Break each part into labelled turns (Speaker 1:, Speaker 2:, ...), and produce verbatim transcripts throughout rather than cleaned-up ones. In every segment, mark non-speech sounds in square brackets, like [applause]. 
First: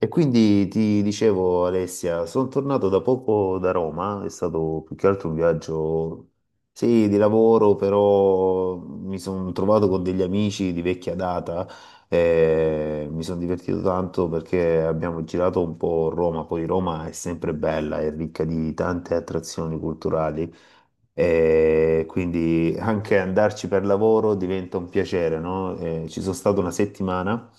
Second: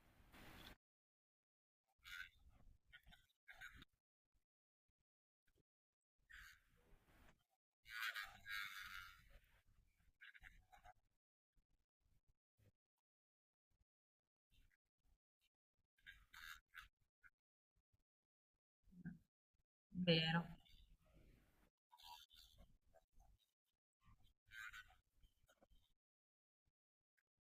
Speaker 1: E quindi ti dicevo, Alessia, sono tornato da poco da Roma, è stato più che altro un viaggio, sì, di lavoro, però mi sono trovato con degli amici di vecchia data e mi sono divertito tanto perché abbiamo girato un po' Roma, poi Roma è sempre bella, è ricca di tante attrazioni
Speaker 2: Vero.
Speaker 1: culturali e quindi anche andarci per lavoro diventa un piacere, no? Eh, ci sono stato una settimana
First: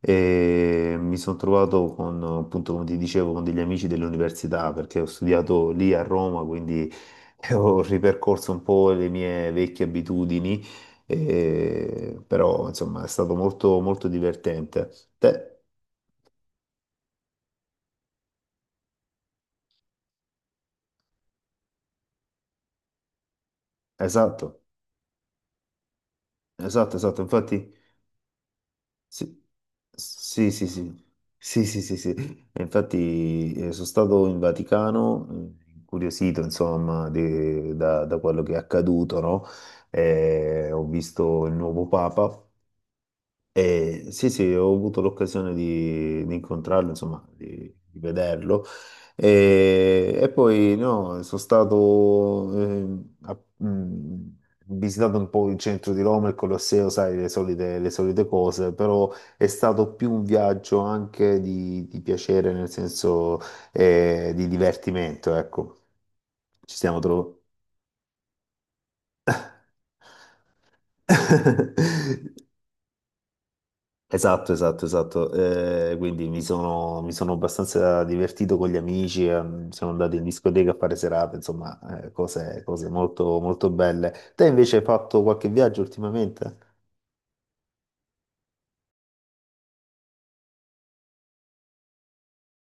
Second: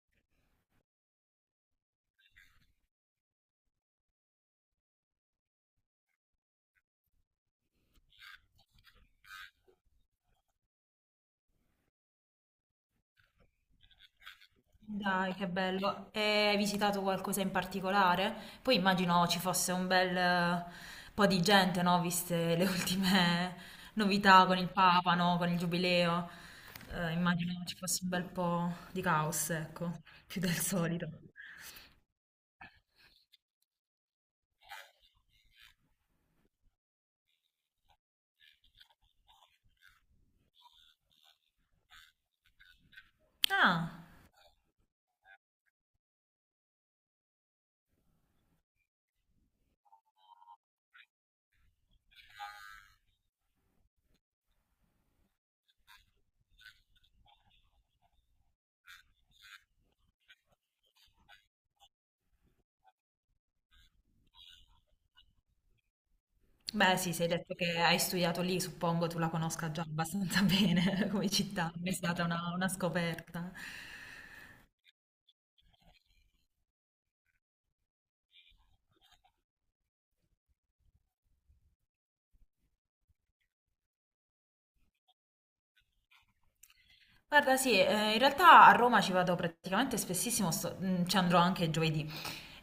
Speaker 1: e mi sono trovato con, appunto, come ti dicevo, con degli amici dell'università perché ho studiato lì a Roma, quindi [laughs] ho ripercorso un po' le mie vecchie abitudini, eh, però insomma è stato molto, molto divertente.
Speaker 2: Dai, che
Speaker 1: Te-
Speaker 2: bello. E hai visitato qualcosa in particolare? Poi immagino ci fosse un bel eh, po' di gente, no? Viste le ultime novità con
Speaker 1: esatto,
Speaker 2: il Papa, no? Con il Giubileo.
Speaker 1: esatto,
Speaker 2: Eh,
Speaker 1: esatto.
Speaker 2: immagino
Speaker 1: Infatti.
Speaker 2: ci fosse un bel po' di
Speaker 1: Sì,
Speaker 2: caos, ecco, più
Speaker 1: sì,
Speaker 2: del
Speaker 1: sì, sì,
Speaker 2: solito.
Speaker 1: sì, sì, sì, sì. E infatti eh, sono stato in Vaticano, eh, incuriosito, insomma, de- da, da quello che è accaduto, no? Eh, ho visto il nuovo Papa
Speaker 2: Ah,
Speaker 1: e sì, sì, ho avuto l'occasione di, di incontrarlo, insomma, di, di vederlo. E, e poi no, sono stato, ehm, a- mh, ho visitato un po' il centro di Roma, il Colosseo, sai, le solite, le solite cose, però è stato più un viaggio anche di, di piacere, nel senso, eh, di divertimento, ecco. Ci
Speaker 2: beh,
Speaker 1: stiamo
Speaker 2: sì, sei
Speaker 1: trovando.
Speaker 2: detto che hai studiato lì, suppongo tu la conosca già abbastanza [laughs] bene come città, non è stata una,
Speaker 1: [laughs]
Speaker 2: una scoperta.
Speaker 1: Esatto, esatto, esatto. Eh, quindi mi sono, mi sono abbastanza divertito con gli amici, ehm, siamo andati in discoteca a fare serate, insomma, eh, cose, cose molto, molto belle. Te invece hai fatto qualche viaggio ultimamente?
Speaker 2: Guarda, sì, eh, in realtà a Roma ci vado praticamente spessissimo, sto- mm, ci andrò anche giovedì.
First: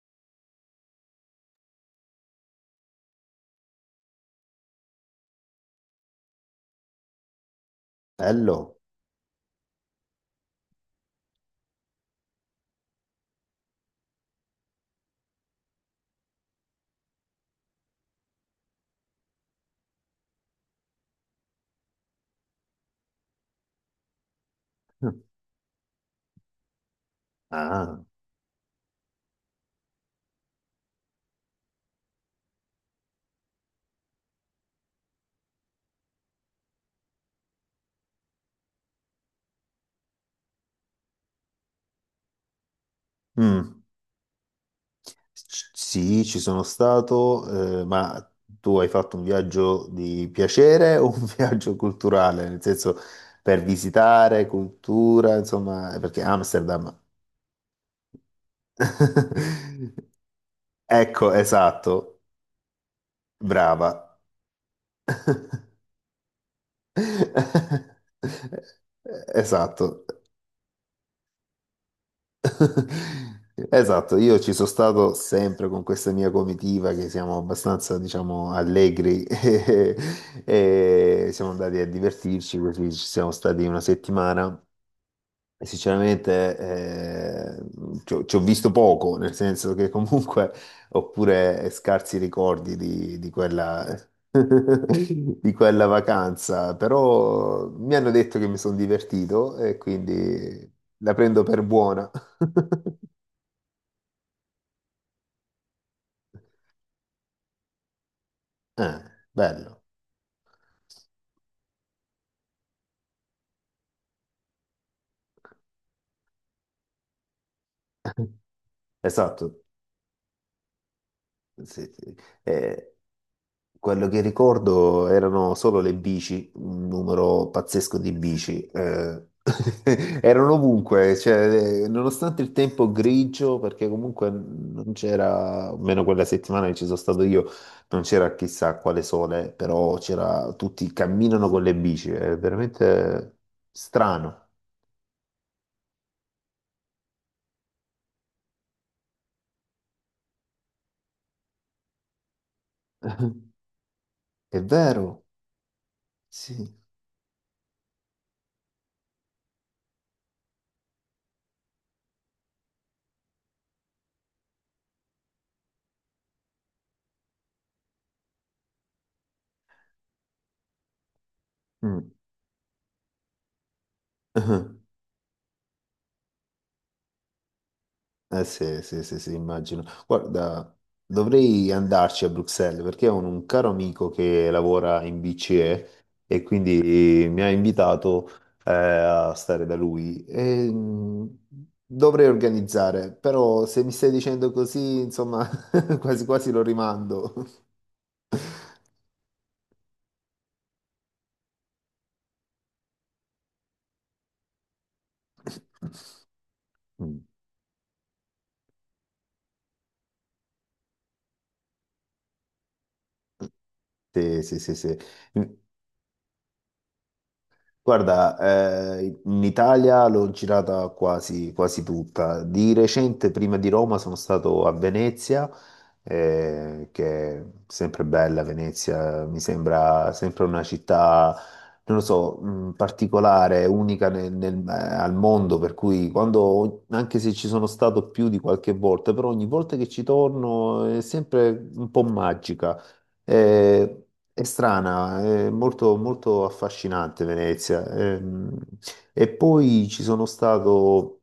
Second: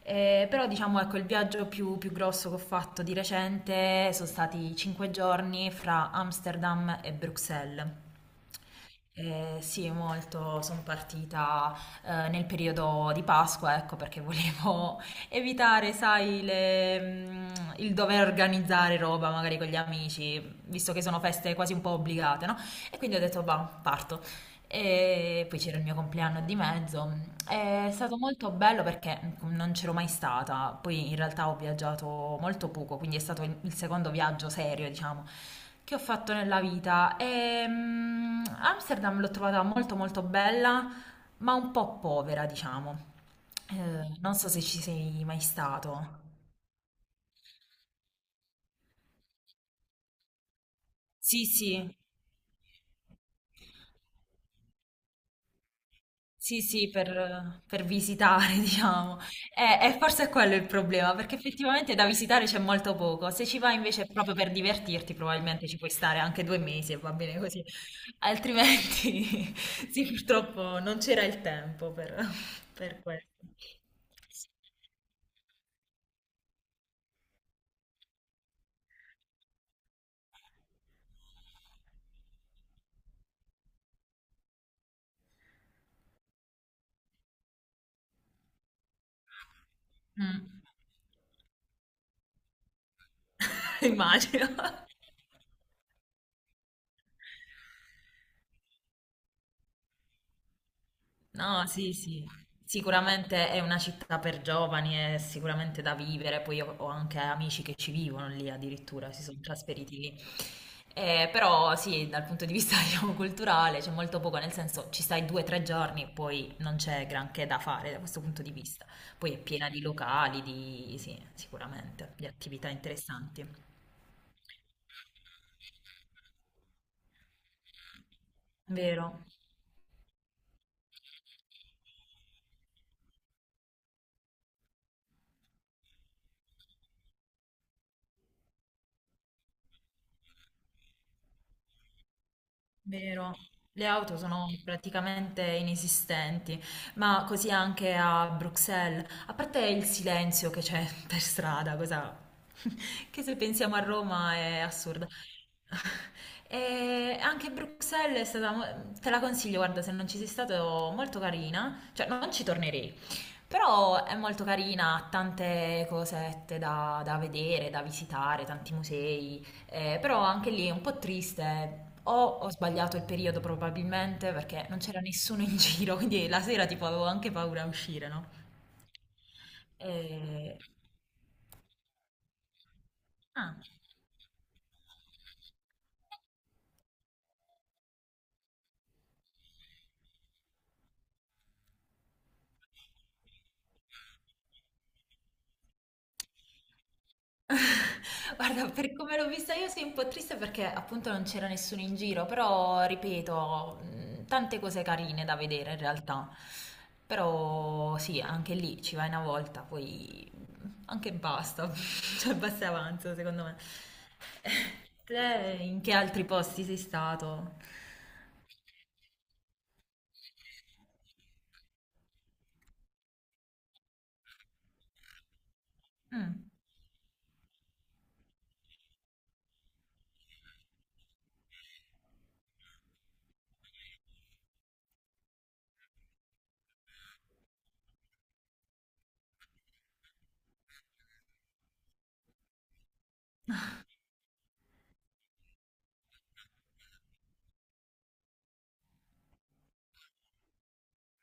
Speaker 2: Eh, però diciamo ecco il viaggio più, più grosso che ho fatto di recente sono stati cinque giorni fra Amsterdam e Bruxelles.
Speaker 1: Bello.
Speaker 2: Eh, sì, molto, sono partita eh, nel periodo di Pasqua, ecco perché volevo [laughs] evitare, sai, le- mm, il dover organizzare roba magari con gli amici, visto che sono feste quasi un po' obbligate, no? E quindi ho detto, va, parto.
Speaker 1: [laughs] Mm.
Speaker 2: E poi c'era il mio compleanno di mezzo. È
Speaker 1: Ah.
Speaker 2: stato molto bello perché non c'ero mai stata. Poi in realtà ho viaggiato molto poco, quindi è stato il secondo viaggio serio, diciamo, che ho fatto nella vita. E, mm, Amsterdam l'ho trovata molto molto bella, ma un po' povera, diciamo.
Speaker 1: Mm.
Speaker 2: Eh, non so se ci sei mai
Speaker 1: C-
Speaker 2: stato.
Speaker 1: Sì, ci sono stato, eh, ma tu hai fatto un viaggio di piacere o un [laughs]
Speaker 2: Sì,
Speaker 1: viaggio
Speaker 2: sì.
Speaker 1: culturale? Nel senso, per visitare cultura, insomma, eh, perché
Speaker 2: Sì, sì,
Speaker 1: Amsterdam...
Speaker 2: per, per visitare, [laughs] diciamo. E, e
Speaker 1: [laughs]
Speaker 2: forse è quello il problema,
Speaker 1: Ecco,
Speaker 2: perché effettivamente da
Speaker 1: esatto,
Speaker 2: visitare c'è molto poco. Se ci vai invece
Speaker 1: brava.
Speaker 2: proprio per divertirti, probabilmente ci puoi stare anche due mesi e va bene così.
Speaker 1: [laughs]
Speaker 2: Altrimenti, [laughs] sì,
Speaker 1: Esatto.
Speaker 2: purtroppo non c'era il tempo per, per questo.
Speaker 1: Esatto, io ci sono stato sempre con questa mia comitiva che siamo abbastanza, diciamo, allegri [laughs] e siamo andati a divertirci, così ci siamo stati una settimana. E sinceramente, eh, ci ho, ci ho visto poco, nel senso che
Speaker 2: Mm,
Speaker 1: comunque ho pure scarsi ricordi di, di
Speaker 2: [laughs]
Speaker 1: quella, [laughs]
Speaker 2: immagino.
Speaker 1: di quella vacanza, però mi hanno detto che mi sono divertito e quindi la prendo per
Speaker 2: No, sì,
Speaker 1: buona.
Speaker 2: sì,
Speaker 1: [laughs]
Speaker 2: sicuramente è una città per giovani, è sicuramente da vivere, poi io ho anche amici che ci vivono lì
Speaker 1: Eh,
Speaker 2: addirittura, si sono
Speaker 1: bello,
Speaker 2: trasferiti lì. Eh, però sì, dal punto di vista [laughs] diciamo, culturale c'è molto poco, nel senso ci stai due o tre giorni e poi non c'è granché da fare da questo punto di vista. Poi è
Speaker 1: esatto.
Speaker 2: piena di locali, di, sì,
Speaker 1: Sì,
Speaker 2: sicuramente,
Speaker 1: sì.
Speaker 2: di attività
Speaker 1: Eh,
Speaker 2: interessanti.
Speaker 1: quello che ricordo erano solo le bici, un numero pazzesco di bici.
Speaker 2: Vero?
Speaker 1: Eh. [laughs] Erano ovunque, cioè, eh, nonostante il tempo grigio, perché comunque non c'era, almeno quella settimana che ci sono stato io, non c'era chissà quale sole, però c'era, tutti camminano con le bici, è
Speaker 2: Vero,
Speaker 1: veramente
Speaker 2: le auto
Speaker 1: strano.
Speaker 2: sono praticamente inesistenti, ma così anche a Bruxelles, a parte il silenzio che c'è [laughs] per strada, cosa [laughs] che se
Speaker 1: [laughs]
Speaker 2: pensiamo a Roma
Speaker 1: È
Speaker 2: è assurda.
Speaker 1: vero,
Speaker 2: [laughs]
Speaker 1: sì.
Speaker 2: E anche Bruxelles è stata, mo- te la consiglio, guarda, se non ci sei stato, molto carina, cioè non ci tornerei, però è molto carina, ha tante cosette da, da vedere, da visitare, tanti musei, eh, però anche lì è un po' triste.
Speaker 1: Mm.
Speaker 2: O ho sbagliato il periodo probabilmente perché non
Speaker 1: [laughs]
Speaker 2: c'era nessuno in [laughs] giro, quindi la sera tipo avevo anche paura a uscire, no?
Speaker 1: Eh sì, sì, sì, sì, immagino.
Speaker 2: Eh,
Speaker 1: Guarda, dovrei andarci a Bruxelles perché ho un, un caro
Speaker 2: ah.
Speaker 1: amico che lavora in BCE e e quindi mi ha invitato eh, a stare da lui. E, mh, dovrei organizzare, però se mi stai dicendo così, insomma, [laughs] quasi quasi lo rimando.
Speaker 2: [laughs] Guarda, per come l'ho vista io sei un po' triste perché appunto non c'era nessuno in giro, però ripeto, mh, tante cose carine da vedere in realtà.
Speaker 1: [laughs] Mm.
Speaker 2: Però sì, anche lì ci vai una volta, poi anche basta, [laughs] cioè basta e avanza secondo me.
Speaker 1: Sì, sì, sì,
Speaker 2: [laughs]
Speaker 1: sì.
Speaker 2: Te in che altri posti sei stato?
Speaker 1: Guarda, eh, in Italia l'ho girata quasi, quasi tutta. Di recente, prima di Roma, sono stato a Venezia,
Speaker 2: Mm.
Speaker 1: eh, che è sempre bella Venezia, mi sembra sempre una città, non lo so, mh, particolare, unica nel- nel- eh, al mondo, per cui quando, anche se ci sono stato più di qualche volta, però ogni volta che ci torno è sempre un po' magica. Eh, è strana, è molto, molto affascinante Venezia. Ehm, e poi ci sono stato,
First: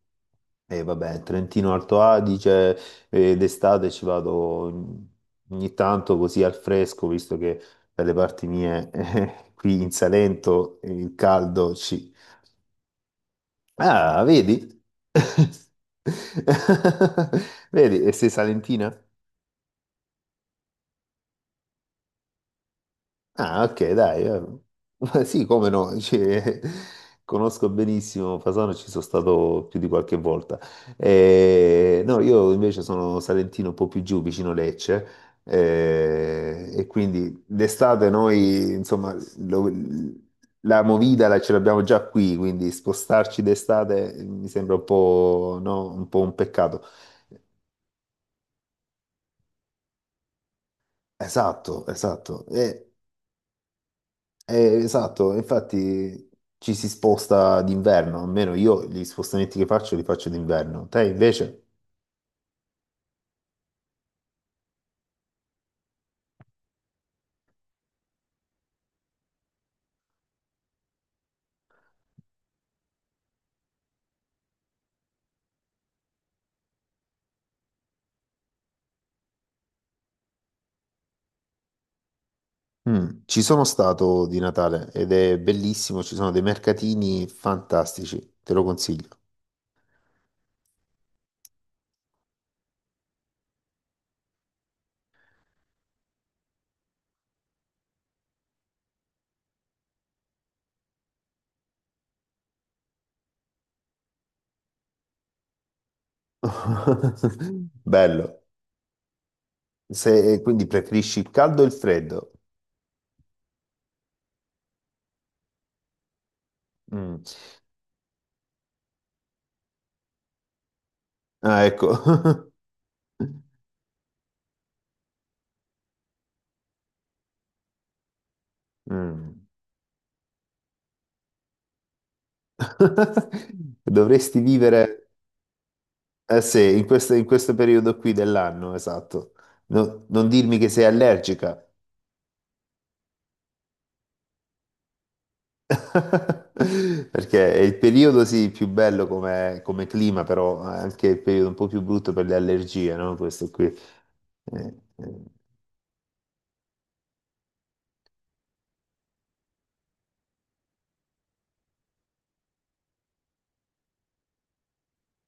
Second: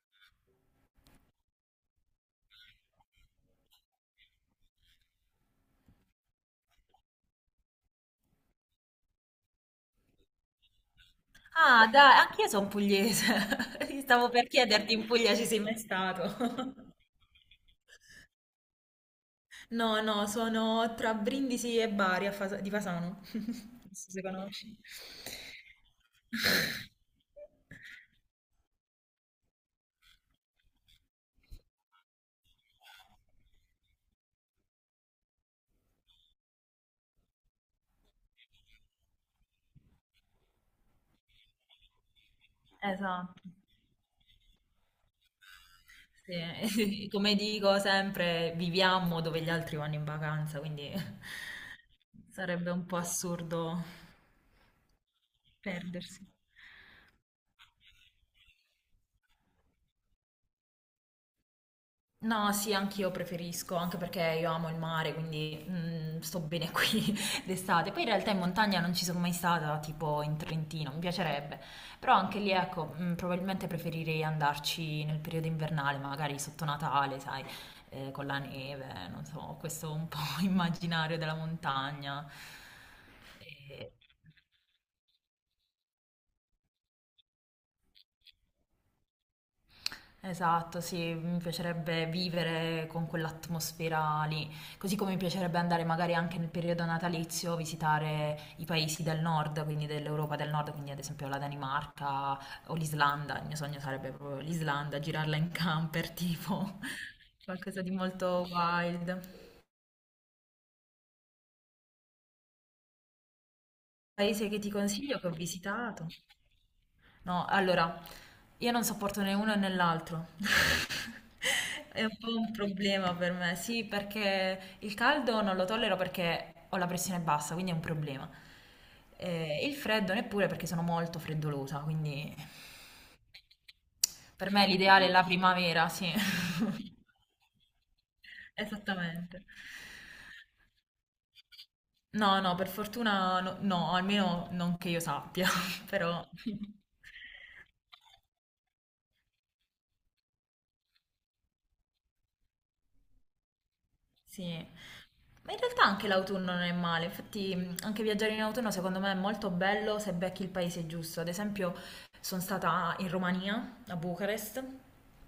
Speaker 1: eh, vabbè, Trentino Alto Adige, eh, d'estate ci vado ogni tanto così al fresco, visto che dalle parti mie, [laughs] eh, qui in Salento, il caldo
Speaker 2: Ah,
Speaker 1: ci...
Speaker 2: dai, anch'io sono pugliese. [laughs] Ti
Speaker 1: Ah,
Speaker 2: stavo per
Speaker 1: vedi?
Speaker 2: chiederti in
Speaker 1: [laughs]
Speaker 2: Puglia ci sei mai stato. [laughs]
Speaker 1: Vedi, e sei salentina?
Speaker 2: No, no, sono tra Brindisi e Bari a Fasa- di Fasano. [laughs]
Speaker 1: Ah, ok,
Speaker 2: Non so se
Speaker 1: dai. Eh. [laughs]
Speaker 2: conosci.
Speaker 1: Ma sì, come no, [laughs] cioè,
Speaker 2: [laughs]
Speaker 1: conosco benissimo Fasano, ci sono stato più di qualche volta. Eh, no, io invece sono salentino un po' più giù, vicino Lecce, eh, e quindi d'estate noi, insomma, lo- la movida la- ce l'abbiamo già qui, quindi spostarci
Speaker 2: Esatto.
Speaker 1: d'estate mi sembra un po', no, un po' un peccato.
Speaker 2: Sì, [laughs] come dico sempre, viviamo dove gli altri vanno in vacanza, quindi
Speaker 1: Esatto,
Speaker 2: [laughs]
Speaker 1: esatto.
Speaker 2: sarebbe un
Speaker 1: E
Speaker 2: po' assurdo
Speaker 1: eh, esatto,
Speaker 2: perdersi.
Speaker 1: infatti ci si sposta d'inverno, almeno io gli spostamenti che faccio li faccio d'inverno. Te invece?
Speaker 2: No, sì, anch'io preferisco, anche perché io amo il mare, quindi mm, sto bene qui [laughs] d'estate. Poi in realtà in montagna non ci sono mai stata, tipo in Trentino, mi piacerebbe. Però anche lì, ecco, mm, probabilmente preferirei andarci nel periodo invernale, magari sotto Natale, sai, eh, con la neve, non so, questo un po' [laughs] immaginario della montagna.
Speaker 1: Mm, ci sono
Speaker 2: Eh,
Speaker 1: stato di Natale ed è bellissimo, ci sono dei mercatini fantastici, te lo consiglio.
Speaker 2: Esatto, sì, mi piacerebbe vivere con quell'atmosfera lì, così come mi piacerebbe andare magari anche nel periodo natalizio a visitare i paesi del nord, quindi dell'Europa del nord, quindi ad esempio la Danimarca o l'Islanda, il mio sogno sarebbe proprio l'Islanda, girarla in camper, tipo [laughs]
Speaker 1: [laughs]
Speaker 2: qualcosa di
Speaker 1: Bello.
Speaker 2: molto wild.
Speaker 1: Se, quindi preferisci il caldo o il freddo?
Speaker 2: Paese che ti consiglio, che ho visitato.
Speaker 1: Mm.
Speaker 2: No, allora, io non sopporto né uno né l'altro. [laughs]
Speaker 1: Ah, ecco.
Speaker 2: È un po' un
Speaker 1: [laughs]
Speaker 2: problema per me, sì, perché il caldo non lo tollero perché ho la pressione bassa, quindi è un problema.
Speaker 1: Mm.
Speaker 2: Eh, il freddo neppure perché sono molto freddolosa, quindi
Speaker 1: [laughs] Dovresti
Speaker 2: per me l'ideale
Speaker 1: vivere,
Speaker 2: è la primavera, sì.
Speaker 1: eh
Speaker 2: [laughs]
Speaker 1: sì, in questo, in questo periodo qui dell'anno, esatto.
Speaker 2: Esattamente.
Speaker 1: No- non dirmi che sei allergica,
Speaker 2: No, no, per fortuna no, no, almeno non che io sappia, [laughs] però...
Speaker 1: [laughs] perché è il periodo sì più bello come, come clima, però è anche il periodo un po' più brutto per le allergie, no? Questo qui.
Speaker 2: Sì,
Speaker 1: Eh, eh.
Speaker 2: ma in realtà anche l'autunno non è male, infatti mh, anche viaggiare in autunno secondo me è molto bello se becchi il paese giusto. Ad esempio sono stata in Romania, a Bucarest,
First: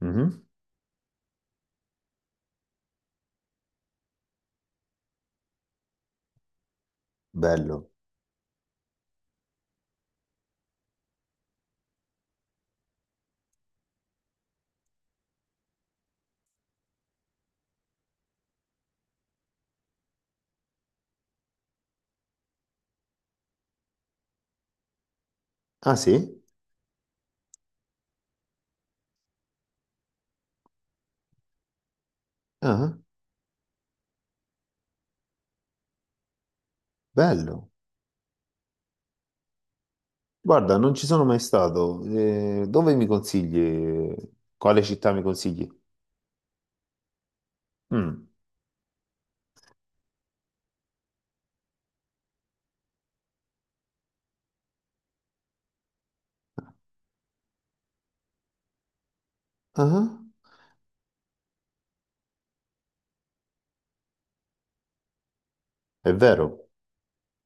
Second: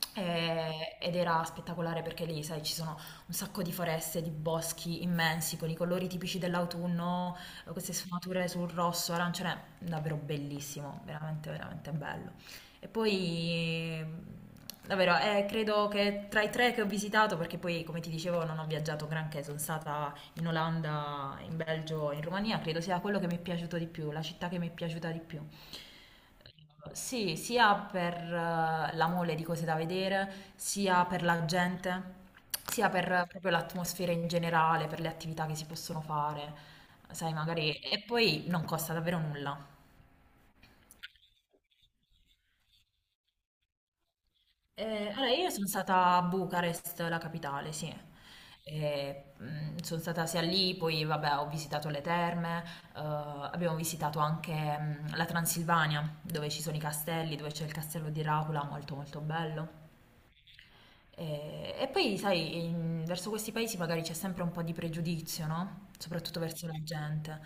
Speaker 1: Mhm.
Speaker 2: e- ed era spettacolare perché lì, sai, ci sono un sacco di foreste, di boschi immensi con i colori tipici dell'autunno,
Speaker 1: Bello.
Speaker 2: queste sfumature sul rosso, arancione, davvero bellissimo, veramente, veramente bello. E poi, ehm, davvero, eh, credo che tra i tre che ho visitato, perché poi, come ti dicevo, non ho viaggiato granché, sono stata in Olanda, in Belgio, e in Romania, credo sia quello che mi è piaciuto di più, la città che mi è piaciuta di più.
Speaker 1: Ah sì?
Speaker 2: Sì, sia per eh, la mole di cose da vedere, sia per la gente, sia
Speaker 1: Ah,
Speaker 2: per eh, proprio l'atmosfera in generale, per le attività che si possono fare, sai,
Speaker 1: bello.
Speaker 2: magari... E poi non costa davvero nulla.
Speaker 1: Guarda, non ci sono mai stato. Eh, dove mi consigli? Quale
Speaker 2: Eh,
Speaker 1: città mi
Speaker 2: allora, io
Speaker 1: consigli?
Speaker 2: sono stata a Bucarest, la capitale, sì.
Speaker 1: Mm.
Speaker 2: E, mm, sono stata sia lì, poi vabbè, ho visitato le terme, eh, abbiamo visitato anche mm, la Transilvania, dove ci sono i castelli, dove c'è il castello di Dracula, molto molto bello.
Speaker 1: Ah,
Speaker 2: E, e poi, sai, in- verso questi paesi magari c'è sempre un po' di pregiudizio, no?
Speaker 1: è
Speaker 2: Soprattutto verso
Speaker 1: vero.
Speaker 2: la gente.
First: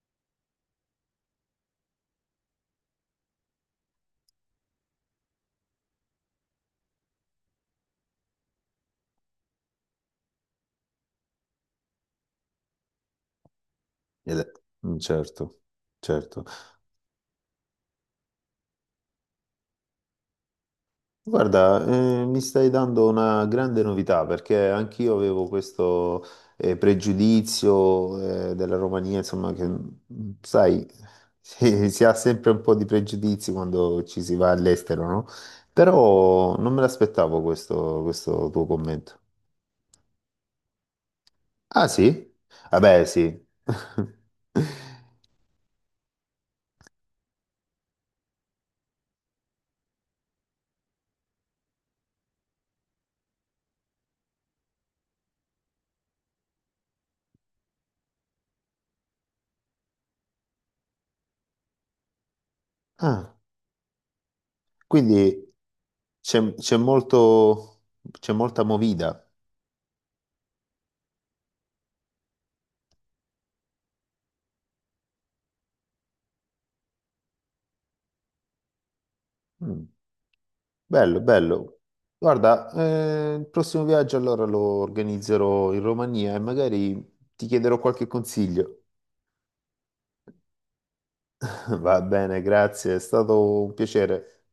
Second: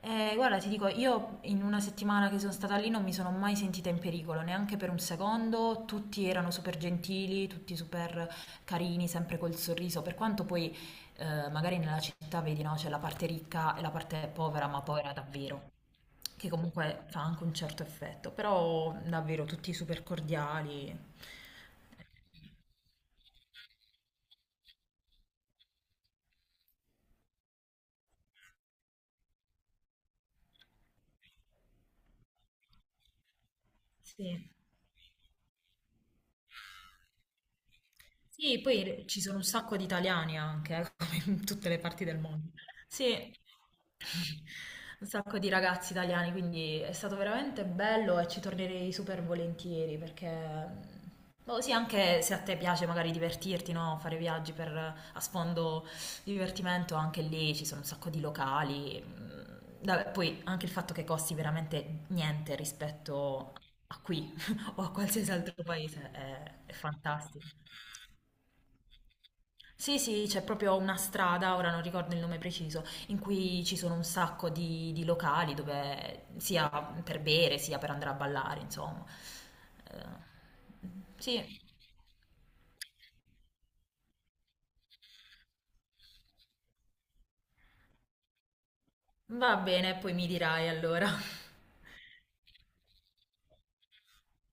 Speaker 2: E guarda, ti dico, io in una settimana che sono stata lì non mi sono mai sentita in pericolo, neanche per un secondo. Tutti erano super gentili, tutti super carini, sempre col sorriso. Per quanto poi, eh, magari nella città vedi, no? C'è la parte ricca e la parte
Speaker 1: Ed
Speaker 2: povera, ma
Speaker 1: è- mm,
Speaker 2: povera
Speaker 1: Certo,
Speaker 2: davvero.
Speaker 1: certo.
Speaker 2: Che comunque fa anche un certo effetto, però davvero tutti super cordiali.
Speaker 1: Guarda, eh, mi stai dando una grande novità perché anch'io avevo questo eh, pregiudizio eh, della Romania, insomma, che mm, sai, [laughs] si, si ha sempre un po' di pregiudizi quando ci si va
Speaker 2: Sì.
Speaker 1: all'estero, no? Però non me l'aspettavo questo, questo
Speaker 2: Sì,
Speaker 1: tuo
Speaker 2: poi
Speaker 1: commento.
Speaker 2: ci sono un sacco di italiani anche, eh, [laughs] come in tutte le
Speaker 1: Ah
Speaker 2: parti del
Speaker 1: sì?
Speaker 2: mondo.
Speaker 1: Vabbè,
Speaker 2: Sì,
Speaker 1: sì. [laughs]
Speaker 2: un sacco di ragazzi italiani, quindi è stato veramente bello e ci tornerei super volentieri perché, boh, sì, anche se a te piace magari divertirti, no? Fare viaggi per, a sfondo divertimento, anche lì ci sono un sacco di locali. Mm, vabbè, poi anche il fatto che costi veramente niente
Speaker 1: Ah,
Speaker 2: rispetto a qui [laughs] o a qualsiasi
Speaker 1: quindi
Speaker 2: altro paese è,
Speaker 1: c'è
Speaker 2: è
Speaker 1: c'è
Speaker 2: fantastico.
Speaker 1: molto, c'è molta movida.
Speaker 2: Sì, sì, c'è proprio una strada, ora non ricordo il nome preciso, in cui ci sono un sacco di, di locali dove sia per bere sia per andare a ballare, insomma.
Speaker 1: Mm.
Speaker 2: Eh,
Speaker 1: Bello,
Speaker 2: sì,
Speaker 1: bello. Guarda, eh, il prossimo viaggio allora lo organizzerò in Romania e magari ti chiederò qualche consiglio.
Speaker 2: va bene, poi mi dirai allora.
Speaker 1: [laughs] Va bene, grazie, è stato un piacere.